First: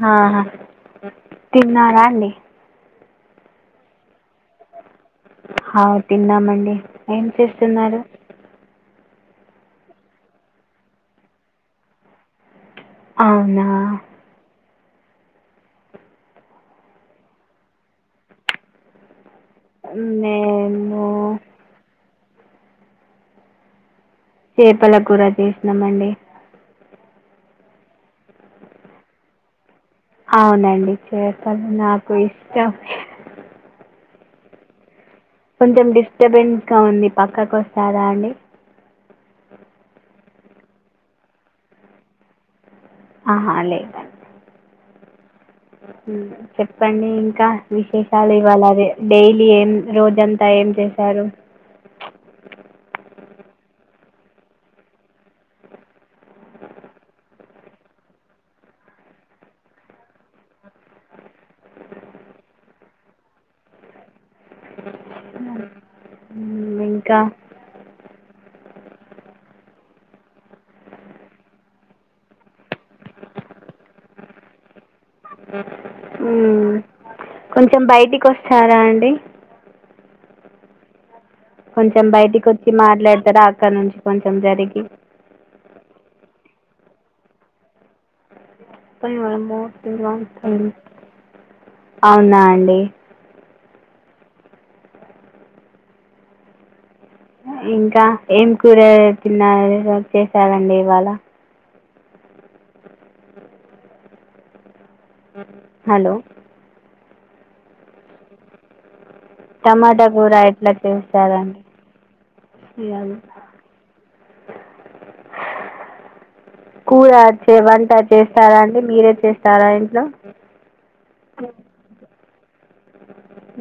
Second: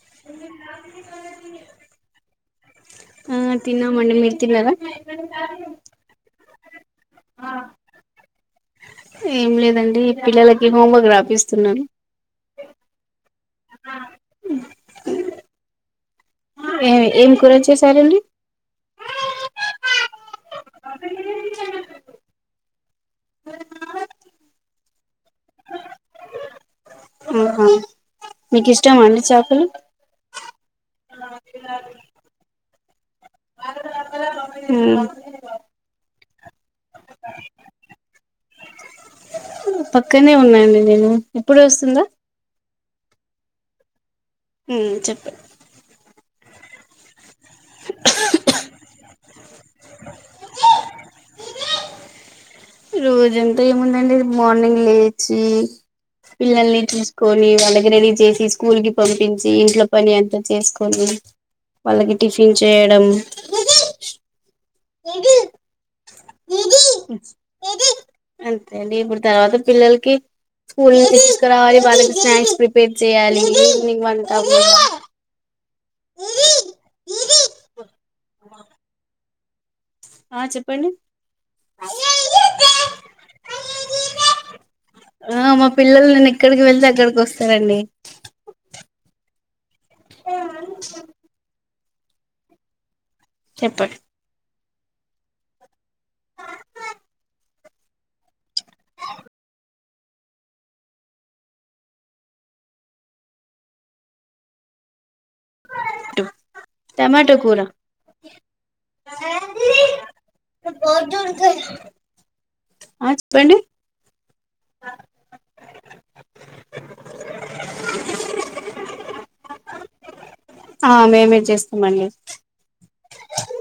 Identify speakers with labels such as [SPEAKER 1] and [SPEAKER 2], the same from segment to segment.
[SPEAKER 1] హ హ తిన్నార అడి
[SPEAKER 2] ఆ తిన్నా మండి మీరు తిన్నార
[SPEAKER 1] ఆ తిన్నామండి ఏం చేస్తున్నారు
[SPEAKER 2] ఏం లేదండి పిల్లలకి హోంవర్క్ రాపిస్తున్నాను
[SPEAKER 1] అవునా
[SPEAKER 2] ఏమి ఏం కూర చేసారండి
[SPEAKER 1] నే
[SPEAKER 2] అ అ
[SPEAKER 1] చేేపల కూర చేసినామండి
[SPEAKER 2] ఆహా మీకు ఇష్టం అడిచకులు
[SPEAKER 1] అవునండి చెప్పలు నాకు ఇష్టం
[SPEAKER 2] ఉమ్
[SPEAKER 1] పంచం ద డిస్టర్బెన్స్గా ఉంది పక్కకి వస్తుందా అండి
[SPEAKER 2] పక్కనే ఉన్నాడి నేను ఇప్పుడు వస్తుందా
[SPEAKER 1] ఆహా అ లేే
[SPEAKER 2] ఉ చెప్పె
[SPEAKER 1] ఉ చెప్పండి ఇంకా విశేషాలు ఇవ్వాలదే డైలీ ఏం రోజంతా ఏం చేసారు
[SPEAKER 2] రోజంతా ఏముందండి మార్నింగ్ లేచి పిల్లల్ని చూసుకొని వాళ్ళకి రెడి చేసి స్కూల్ కి పంపించి ఇంట్లో పని అంత చేసుకొని వాళ్ళకి టిఫిన్ చేయడం ముదు
[SPEAKER 1] ఉమ్, ఇంకా
[SPEAKER 2] ముద్ అంతే అండి ఇప్పుడు తర్వాత పిల్లలకి స్కూల్ నుండి తీసుకరావాలి వాళ్ళకి స్నాక్స్ ప్రిపేర్ చేయ్యాలి ఈవినింగ్ వంట వన్
[SPEAKER 1] ఉ కొంచెం బయటికొస్తారా అండి
[SPEAKER 2] ఆ చెప్పండి
[SPEAKER 1] కొంచెం బయటికొచ్చి మాట్లాడతరా అక్కడ్నుంచి కొంచెం జరిగి
[SPEAKER 2] ఆ మా పిల్లలు నేను ఎక్కడికి వెళ్తే అక్కడికి వస్తారండి
[SPEAKER 1] పై వన్మొర్ [unintelligible] అవునా అండి
[SPEAKER 2] చెప్పండ్
[SPEAKER 1] ఇంకా ఏంక్ కూరగాయసిన్నారేసం చేసారండి ఇవాళ హలో
[SPEAKER 2] టమాట కూరా
[SPEAKER 1] టమాటా కూర ఎట్లా చేస్తారండి ఇయాద్
[SPEAKER 2] ఆ
[SPEAKER 1] నా
[SPEAKER 2] చెప్పండి
[SPEAKER 1] కూర అచ్చే వంట చేస్తారా అండి మీరే చేస్తారా ఇంట్లో
[SPEAKER 2] ఆ మేమే చేస్తామండి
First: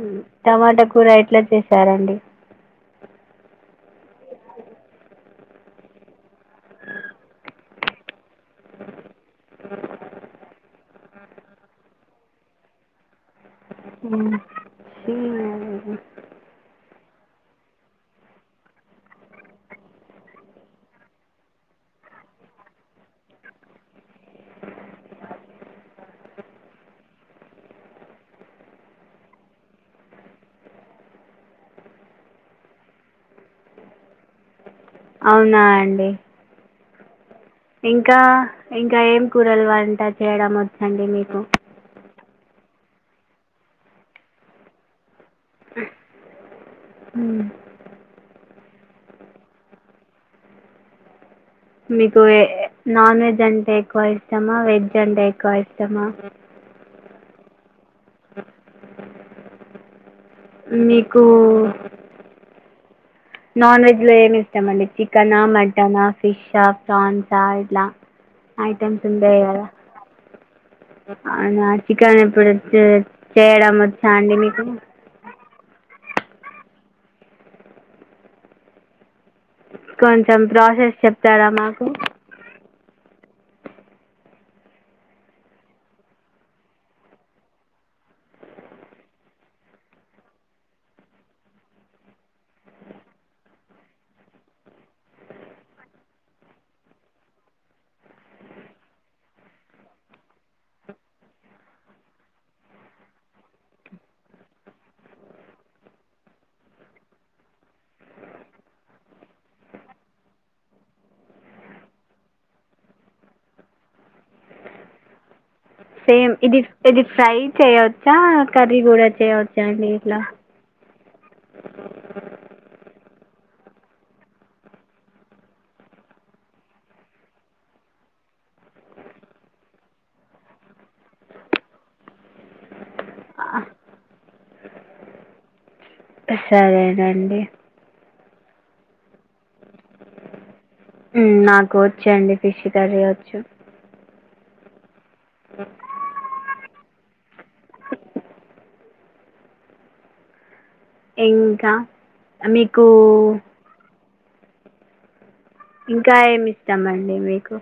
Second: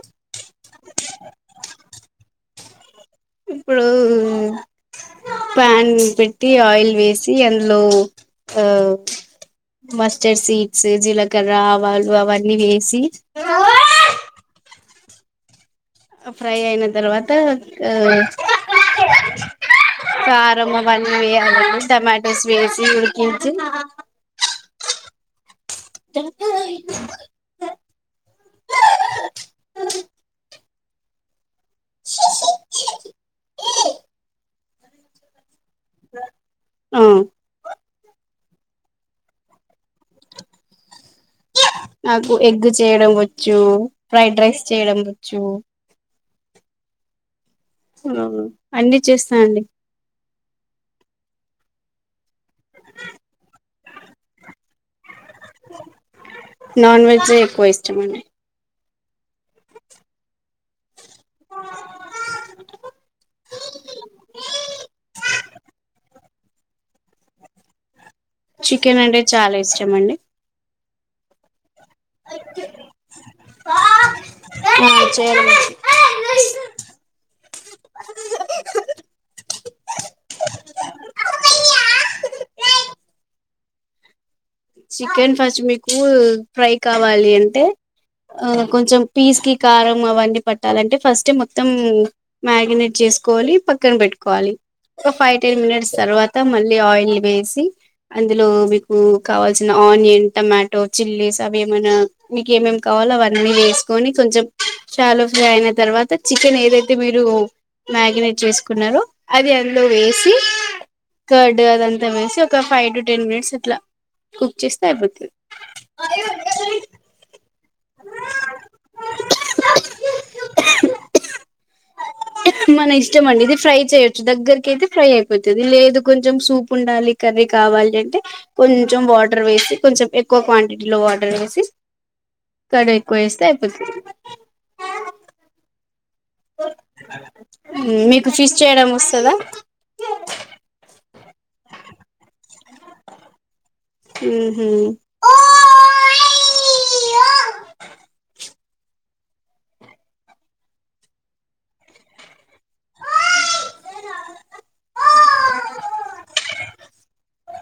[SPEAKER 1] ఉ టమాటా కూర ఎట్లా చేసారండి
[SPEAKER 2] ఇప్పుడు ఉ ప్యాన్ పెట్టి ఆయిల్ వేసి అందులో అవ్ మస్టర్డ్ సీడ్స్ జిలక్ కర ఆవాలు అవన్నీ వేసి
[SPEAKER 1] ఉ
[SPEAKER 2] ఫ్రై అయిన తర్వాత ఆ కారం అవన్నీ వేయాలండి టమాటోస్ వేసి ఉడికించి [unintelligible]
[SPEAKER 1] అవునాయ్ అండి
[SPEAKER 2] ఆ
[SPEAKER 1] ఇంకా ఇంకా ఏం కూరలు వంట చేయడం వొచ్చండి మీకు
[SPEAKER 2] నాకు ఎగ్ చేయడం వచ్చు ఫ్రైడ్ రైస్ చేయడం వచ్ చ్చు
[SPEAKER 1] ఉ
[SPEAKER 2] నాగు అన్ని చేస్తా అండి
[SPEAKER 1] మీకు ఏ నాన్ వెజ్ అంటే ఎక్కువ ఇష్టమా వెజ్ అంటే ఎక్కువ ఇష్టమా
[SPEAKER 2] నాన్ వెజే ఎక్కువ ఇష్టం అండి
[SPEAKER 1] అ ఉన్ని నాన్ వెజ్ లో ఏమి ఇష్ట మండి చికెనా మటనా ఫిష్ ఆ ప్రాన్స్ ఆ ఇట్లా
[SPEAKER 2] చికెన్ అంటే చాలా ఇష్టం అండి
[SPEAKER 1] అయినాడు చికెన్ ఇప్పుడు చే చేయడం వచ్చా అండి మీకు
[SPEAKER 2] చేయడం ఆ
[SPEAKER 1] కొంచెం ప్రాసెస్ చెప్తారా మాకు
[SPEAKER 2] చికెన్ ఫస్ట్ మీకు ఫ్రై కావాలి అంటే కొంచెం పీస్ కి కారం అవన్నీ పట్టాలంటే ఫస్ట్ మొత్తం మ్యాగినేట్ చేసుకోవాలి పక్కన పెట్టుకోవాలి ఒక ఫైవ్ టెన్ మినిట్స్ తర్వాత మళ్ళీ ఆయిల్ వేసి అందులో మీకు కావాల్సిన ఆనియన్ టమాటో చిల్లీస్ అవి ఏమనా మీకు ఏమేమి కావాలో అవన్నీ వేసుకొని కొంచెం షాలో ఫ్రై అయిన తర్వాత చికెన్ ఏదైతే మీరు మ్యాగినేట్ చేసుకున్నారో అది అందులో వేసి కర్డ్ అదంతా వేసి ఒక ఫైవ్ టు టెన్ మినిట్స్ అట్లా కుక్ చేస్తే అయ్యిపోద్ది
[SPEAKER 1] సేమ్ ఇది ఇది ఫ్రై చేయవచ్చా కర్రీ గూడా చేయవచ్చా అండి ఇట్లా
[SPEAKER 2] ఇష్టంమండి ఇది ఫ్రై చేయచ్చు దగ్గరకైతే ఫ్రై అయిపోతది లేదు కొంచెం సూప్ ఉండాలి కర్రీ కావాలి అంటే కొంచెం వాటర్ వేసి కొంచెం ఎక్కువ క్వాంటిటీలో వాటర్ వేసి కడఏక్ కో ఏస్తే
[SPEAKER 1] ఆ,
[SPEAKER 2] అయ్యిపోతది
[SPEAKER 1] సరేనండి
[SPEAKER 2] మీకు ఫిష్ చేయడం వస్తాదా
[SPEAKER 1] ఉ నాకు వచ్చే అండి ఫిష్ కర్రీ వచ్చు
[SPEAKER 2] హ హ
[SPEAKER 1] ఇంకా మీకు ఇంకా ఏమి ఇస్తామండి మీకు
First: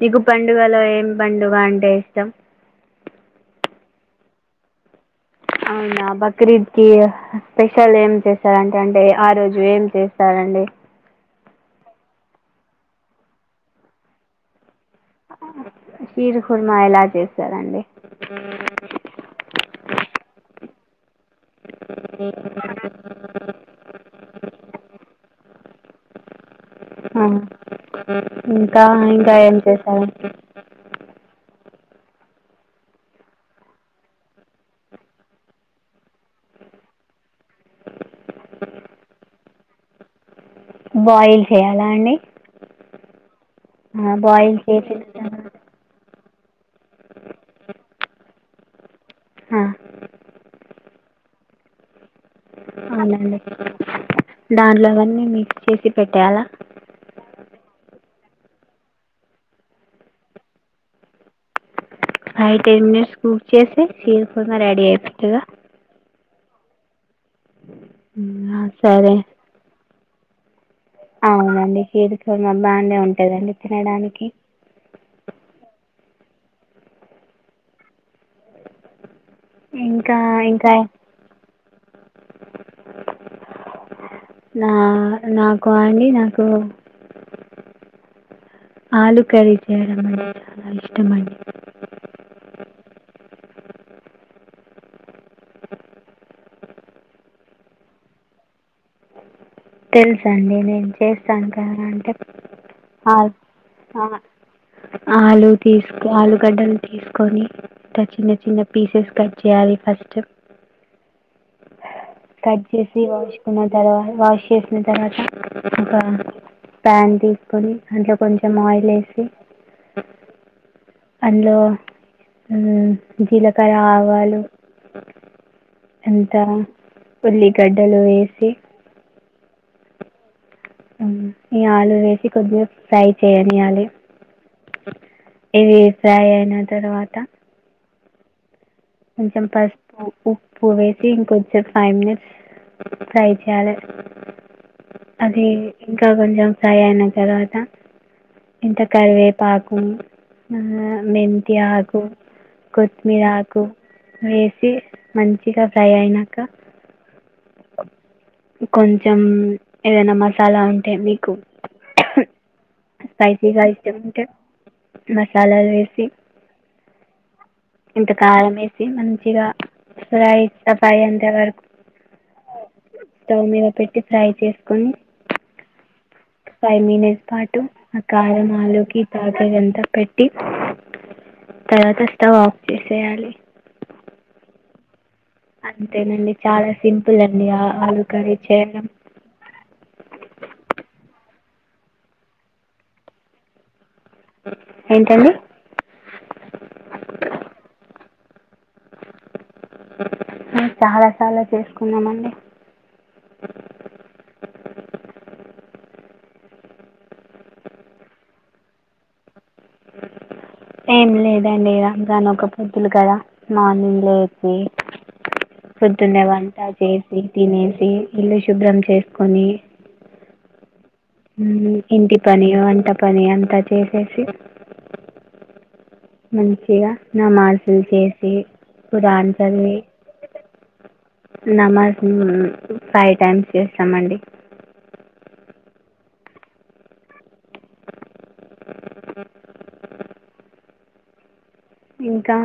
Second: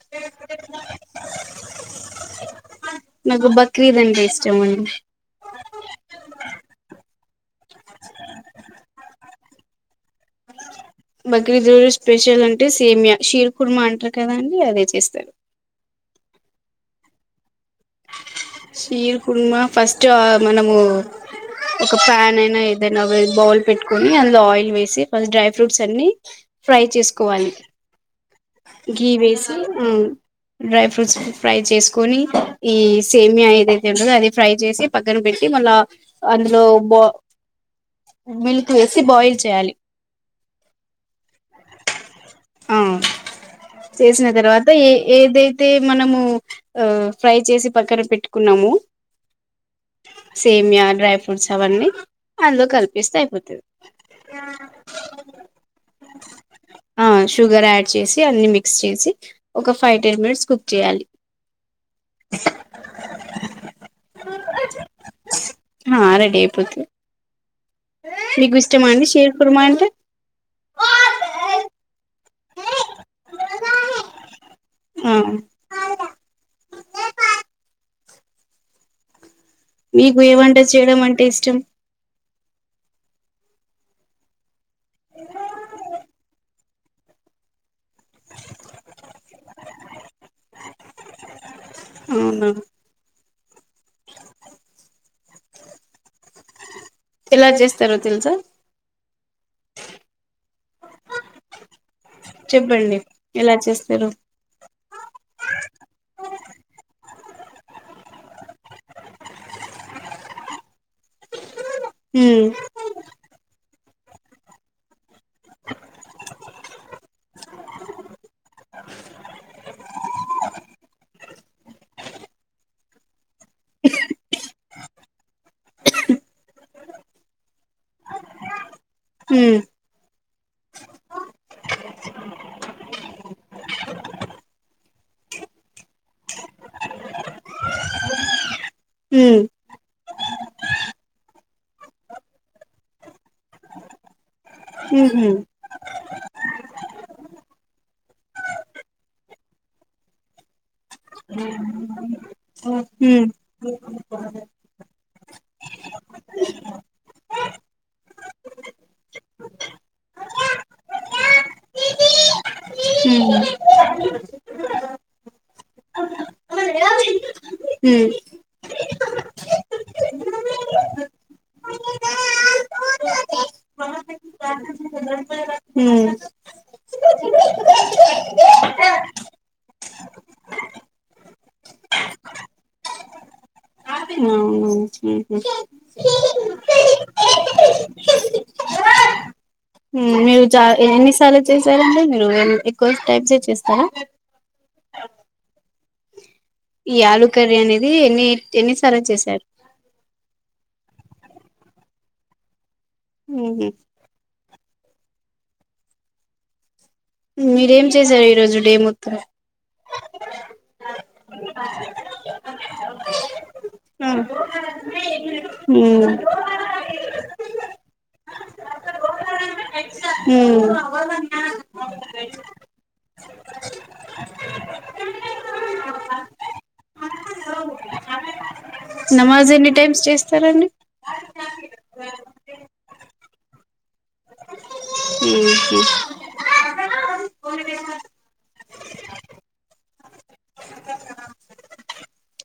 [SPEAKER 1] నగు పండుగలో ఏం పండుగ అంటే ఇష్టం
[SPEAKER 2] నాకు బక్రీద అండి ఇష్టం అండి
[SPEAKER 1] అవునా బక్రీద్ కి స్పెషల్ ఏం చేస్తారంటే అంటే ఆ రోజు ఏం చేస్తారంండి
[SPEAKER 2] బగ్రీదోడు స్పెషల్ అంటే సేమ్యా షీర కుర్మ అంటారు కదా అండి అదే చేస్తారు
[SPEAKER 1] షీర్ ఖుర్మా ఎలాజే
[SPEAKER 2] సీర్ కుడుమా ఫస్ట్ మనము ఒక ఫ్యాన్ అయినా ఏదైనా బౌల్ పెట్టుకొని అ ఆయిల్ వేసి ఫస్ట్ డ్రై ఫ్రూట్స్ అన్ని ఫ్రై
[SPEAKER 1] ఆ,
[SPEAKER 2] చేసుకోవాలి
[SPEAKER 1] ఇంకా
[SPEAKER 2] గీ
[SPEAKER 1] ఇంకా
[SPEAKER 2] వేసి
[SPEAKER 1] ఏం
[SPEAKER 2] ఉమ్
[SPEAKER 1] చేశారు
[SPEAKER 2] డ్రై ఫ్రూట్స్ ఫ్రై చేసుకొని ఈ సేమ్య ఏదైతే ఉంటందో అది ఫ్రై చేసి పక్కన పెట్టి మళ్ళా, అందులో బా మిల్క్ వేసి బాయిల్ చేయాలి
[SPEAKER 1] బాయిల్ చేయాలా అండి
[SPEAKER 2] ఆ
[SPEAKER 1] ఆ,
[SPEAKER 2] చేసిన
[SPEAKER 1] బాయిల్
[SPEAKER 2] తర్వాత ఏ
[SPEAKER 1] చేసిన తర్వాత
[SPEAKER 2] ఏదైతే మనము ఆ ఫ్రై చేసి పక్కన పెట్టుకున్నాము
[SPEAKER 1] హా
[SPEAKER 2] సేమ్య డ్రై ఫ్రూట్స్ అవన్నీ అందులో కల్పిస్తే
[SPEAKER 1] అవునండి
[SPEAKER 2] అయిపోతది
[SPEAKER 1] దాంట్లో అన్నీ మిక్స్ చేసి పెట్టాలా
[SPEAKER 2] ఆ షుగర్ యాడ్ చేసి అ మిక్స్ చేసి ఒక ఫైవ్ టెన్ మినిట్స్ కుక్ చేయాలి
[SPEAKER 1] ఫై టెన్ మినిట్స్ కుక్ చేసి చీరకుడా రెడీ అయిపోతుగా
[SPEAKER 2] ఆ రెడీ అయిపోతది మీకు ఇష్టమా అండి
[SPEAKER 1] సరే
[SPEAKER 2] షేర్ కుర్మా అంట ఓ
[SPEAKER 1] అవునండి హ ఇ మా బా అనే ఉంటాదండి తినడానికి
[SPEAKER 2] ఆ
[SPEAKER 1] ఇంకా
[SPEAKER 2] మీకు ఏమంట
[SPEAKER 1] ఇంకా
[SPEAKER 2] చేయడం అంటే ఇష్టం
[SPEAKER 1] నా నాకు ఆడి నాకు ఆలు కర్రీ చేయడం అండి చాలా ఇష్టం అండి
[SPEAKER 2] అవును ఎలా చేస్తారో తెలుసా
[SPEAKER 1] తెలుస అండి నేను చేస్తాను కదా అంటే
[SPEAKER 2] చెప్పండి ఎలా చేస్తారు
[SPEAKER 1] ఆలు తీసుకో ఆలుగడ్డలు తీసుకో కకని చిన్న చిన్న పీసెస్ కట్ చేయాలి ఫస్ట్
[SPEAKER 2] హ్మ్
[SPEAKER 1] కట్ చేసి స్కున్నా తరువై వాష్ సిన తర్వాత ఒక పన్ తీసుకొని అందులో కొంచెం ఆయిల్ వసి అందులో జీలకర్ర ఆవాలు అంత ఉల్లిగడ్డలు వేసి
[SPEAKER 2] హ్మ్
[SPEAKER 1] ఈ ఆలు వేసి కొద్దిగా ఫ్రై చేయనియ్యాలి ఇవి ఫ్రై అయిన తర్వాత
[SPEAKER 2] హ్మ్
[SPEAKER 1] కొంచెం పసుపు ఉప్పు వేసి ఇంకొచ్చ ఫైవ్ మినిట్స్ ఫ్రై చేయాలి
[SPEAKER 2] ఊహూ
[SPEAKER 1] అది ఇంకా కొంచెం ఫ్రై అయిన తర్వాత ఇంత కరివేపాకు మెంతి ఆకు కొత్తిమీర
[SPEAKER 2] హ్మ్
[SPEAKER 1] ఆకు వేసి మంచిగా ఫ్రై అయినాక కొంచెం ఏదైనా మసాలా ఉంటే మీకు స్పైసీగా ఇస్టముంటే మసాలాలు వేసి
[SPEAKER 2] హ్మ్ హ్మ్
[SPEAKER 1] ఇంత కారం వేసి మంచిగా ఫ్రైస్త ఫై అంతే వరకు స్టవ్ మీద పెట్టి ఫ్రై చేసుకొని ఫైవ్ మినిట్స్ పాటు ఆ కారం
[SPEAKER 2] హ్మ్
[SPEAKER 1] ఆలుూకి తాక అంతా పెట్టి తర్వాత స్టవ్ ఆఫ్ చేసేయాలి అంతేనండి చాలా సింపుల్ అండి ఆ ఆలు కర్రీ చేడం
[SPEAKER 2] మీరు చ ఎన్నిసార్లు చేసారండీ మీరు ఎక్కువ టైమ్స్ చేస్తారా
[SPEAKER 1] ఏంటండి
[SPEAKER 2] ఈ ఆలు కర్రీ అనేది ఎన్ని ఎన్నిసార్లు చేశారు
[SPEAKER 1] చాలా సార్లు చేసుకున్నామండి
[SPEAKER 2] మీరేం చేశారు ఈ రోజు డేమ్ వత్త
[SPEAKER 1] ఏం లేదండి రంజాన్ ఒక పొద్దులు కదా మార్నింగ్ లేతే పొద్దునే వంట చేసి తినేసి ఇల్లు శుభ్రం చేసుకొని
[SPEAKER 2] ఉ
[SPEAKER 1] ఉ ఇంటి పని వంట పని అంతా చేసేసి మంచిగా నా మార్సులు చేసి ఖురాన్
[SPEAKER 2] నమాజ్ ఎన్ని టైమ్స్ చేస్తారండి
[SPEAKER 1] నమజ ఫైవ్ టైమ్స్ చేస్తామండి
[SPEAKER 2] ఉ
[SPEAKER 1] ఇంకా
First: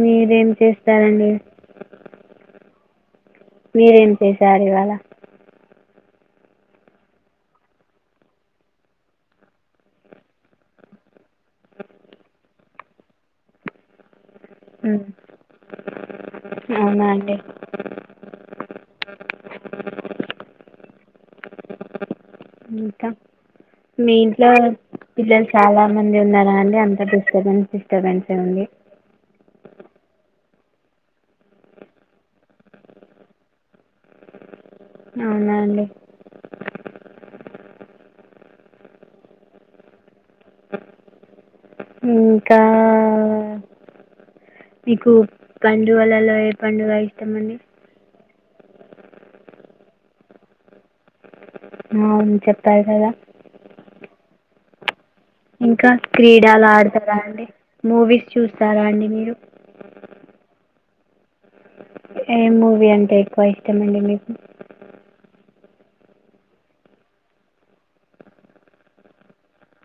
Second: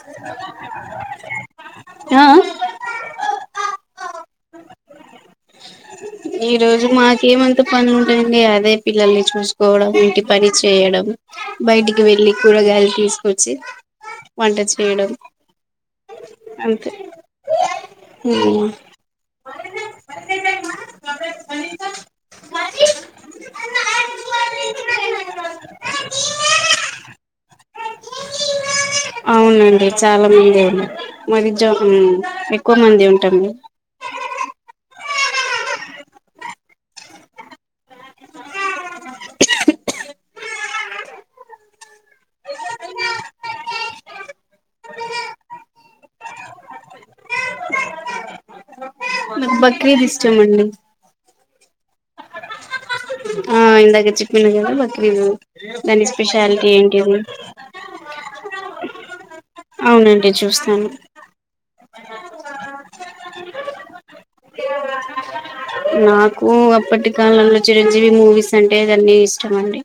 [SPEAKER 1] మీరేం చేస్తారండి
[SPEAKER 2] ఆ ఆ
[SPEAKER 1] మీరేం చేసారు ఇవాళ
[SPEAKER 2] ఈ రోజు మాకేమంత పని ఉంటుదండి అదే పిల్లల్ని చూసుకోవడం ఇంటి పని చేయడం బయటికి వెళ్లి కూరగాయలు తీసుకొచ్చి వంట చేయడం
[SPEAKER 1] అ
[SPEAKER 2] అంతే
[SPEAKER 1] ఇంకా మీ ఇంట్లో పిల్లలు చాలా మంది ఉన్నారా అండి అంత డిస్టబెన్స్ డిస్టర్బెన్సే ఉంది
[SPEAKER 2] అవునండి చాలా మంది ఉన్నారు మాది జ ఎక్కువ మంది ఉంటాం
[SPEAKER 1] అవునా అండి ఇంకా నీకు పండుగలలో ఏ పండుగ ఇష్టమండి
[SPEAKER 2] నాకు బక్రీద్ ఇష్టం అండి
[SPEAKER 1] అవును చెప్పారు కదా
[SPEAKER 2] ఆ ఇందాక చెప్పిన కదా బక్రీద్
[SPEAKER 1] ఇంకా
[SPEAKER 2] దాని
[SPEAKER 1] క్రీడలు
[SPEAKER 2] స్పెషాలిటీ
[SPEAKER 1] ఆడతారా
[SPEAKER 2] ఏంటిది
[SPEAKER 1] అండి మూవీస్ చూస్తారా అండి మీరు
[SPEAKER 2] అవునండి చూస్తాను
[SPEAKER 1] ఏ మూవీ అంటే ఎక్కువ ఇష్టమండి మీకు
[SPEAKER 2] నాకు అప్పటి కాలంలో చిరంజీవి మూవీస్ అంటే ఇదన్నీ ఇష్టం అండి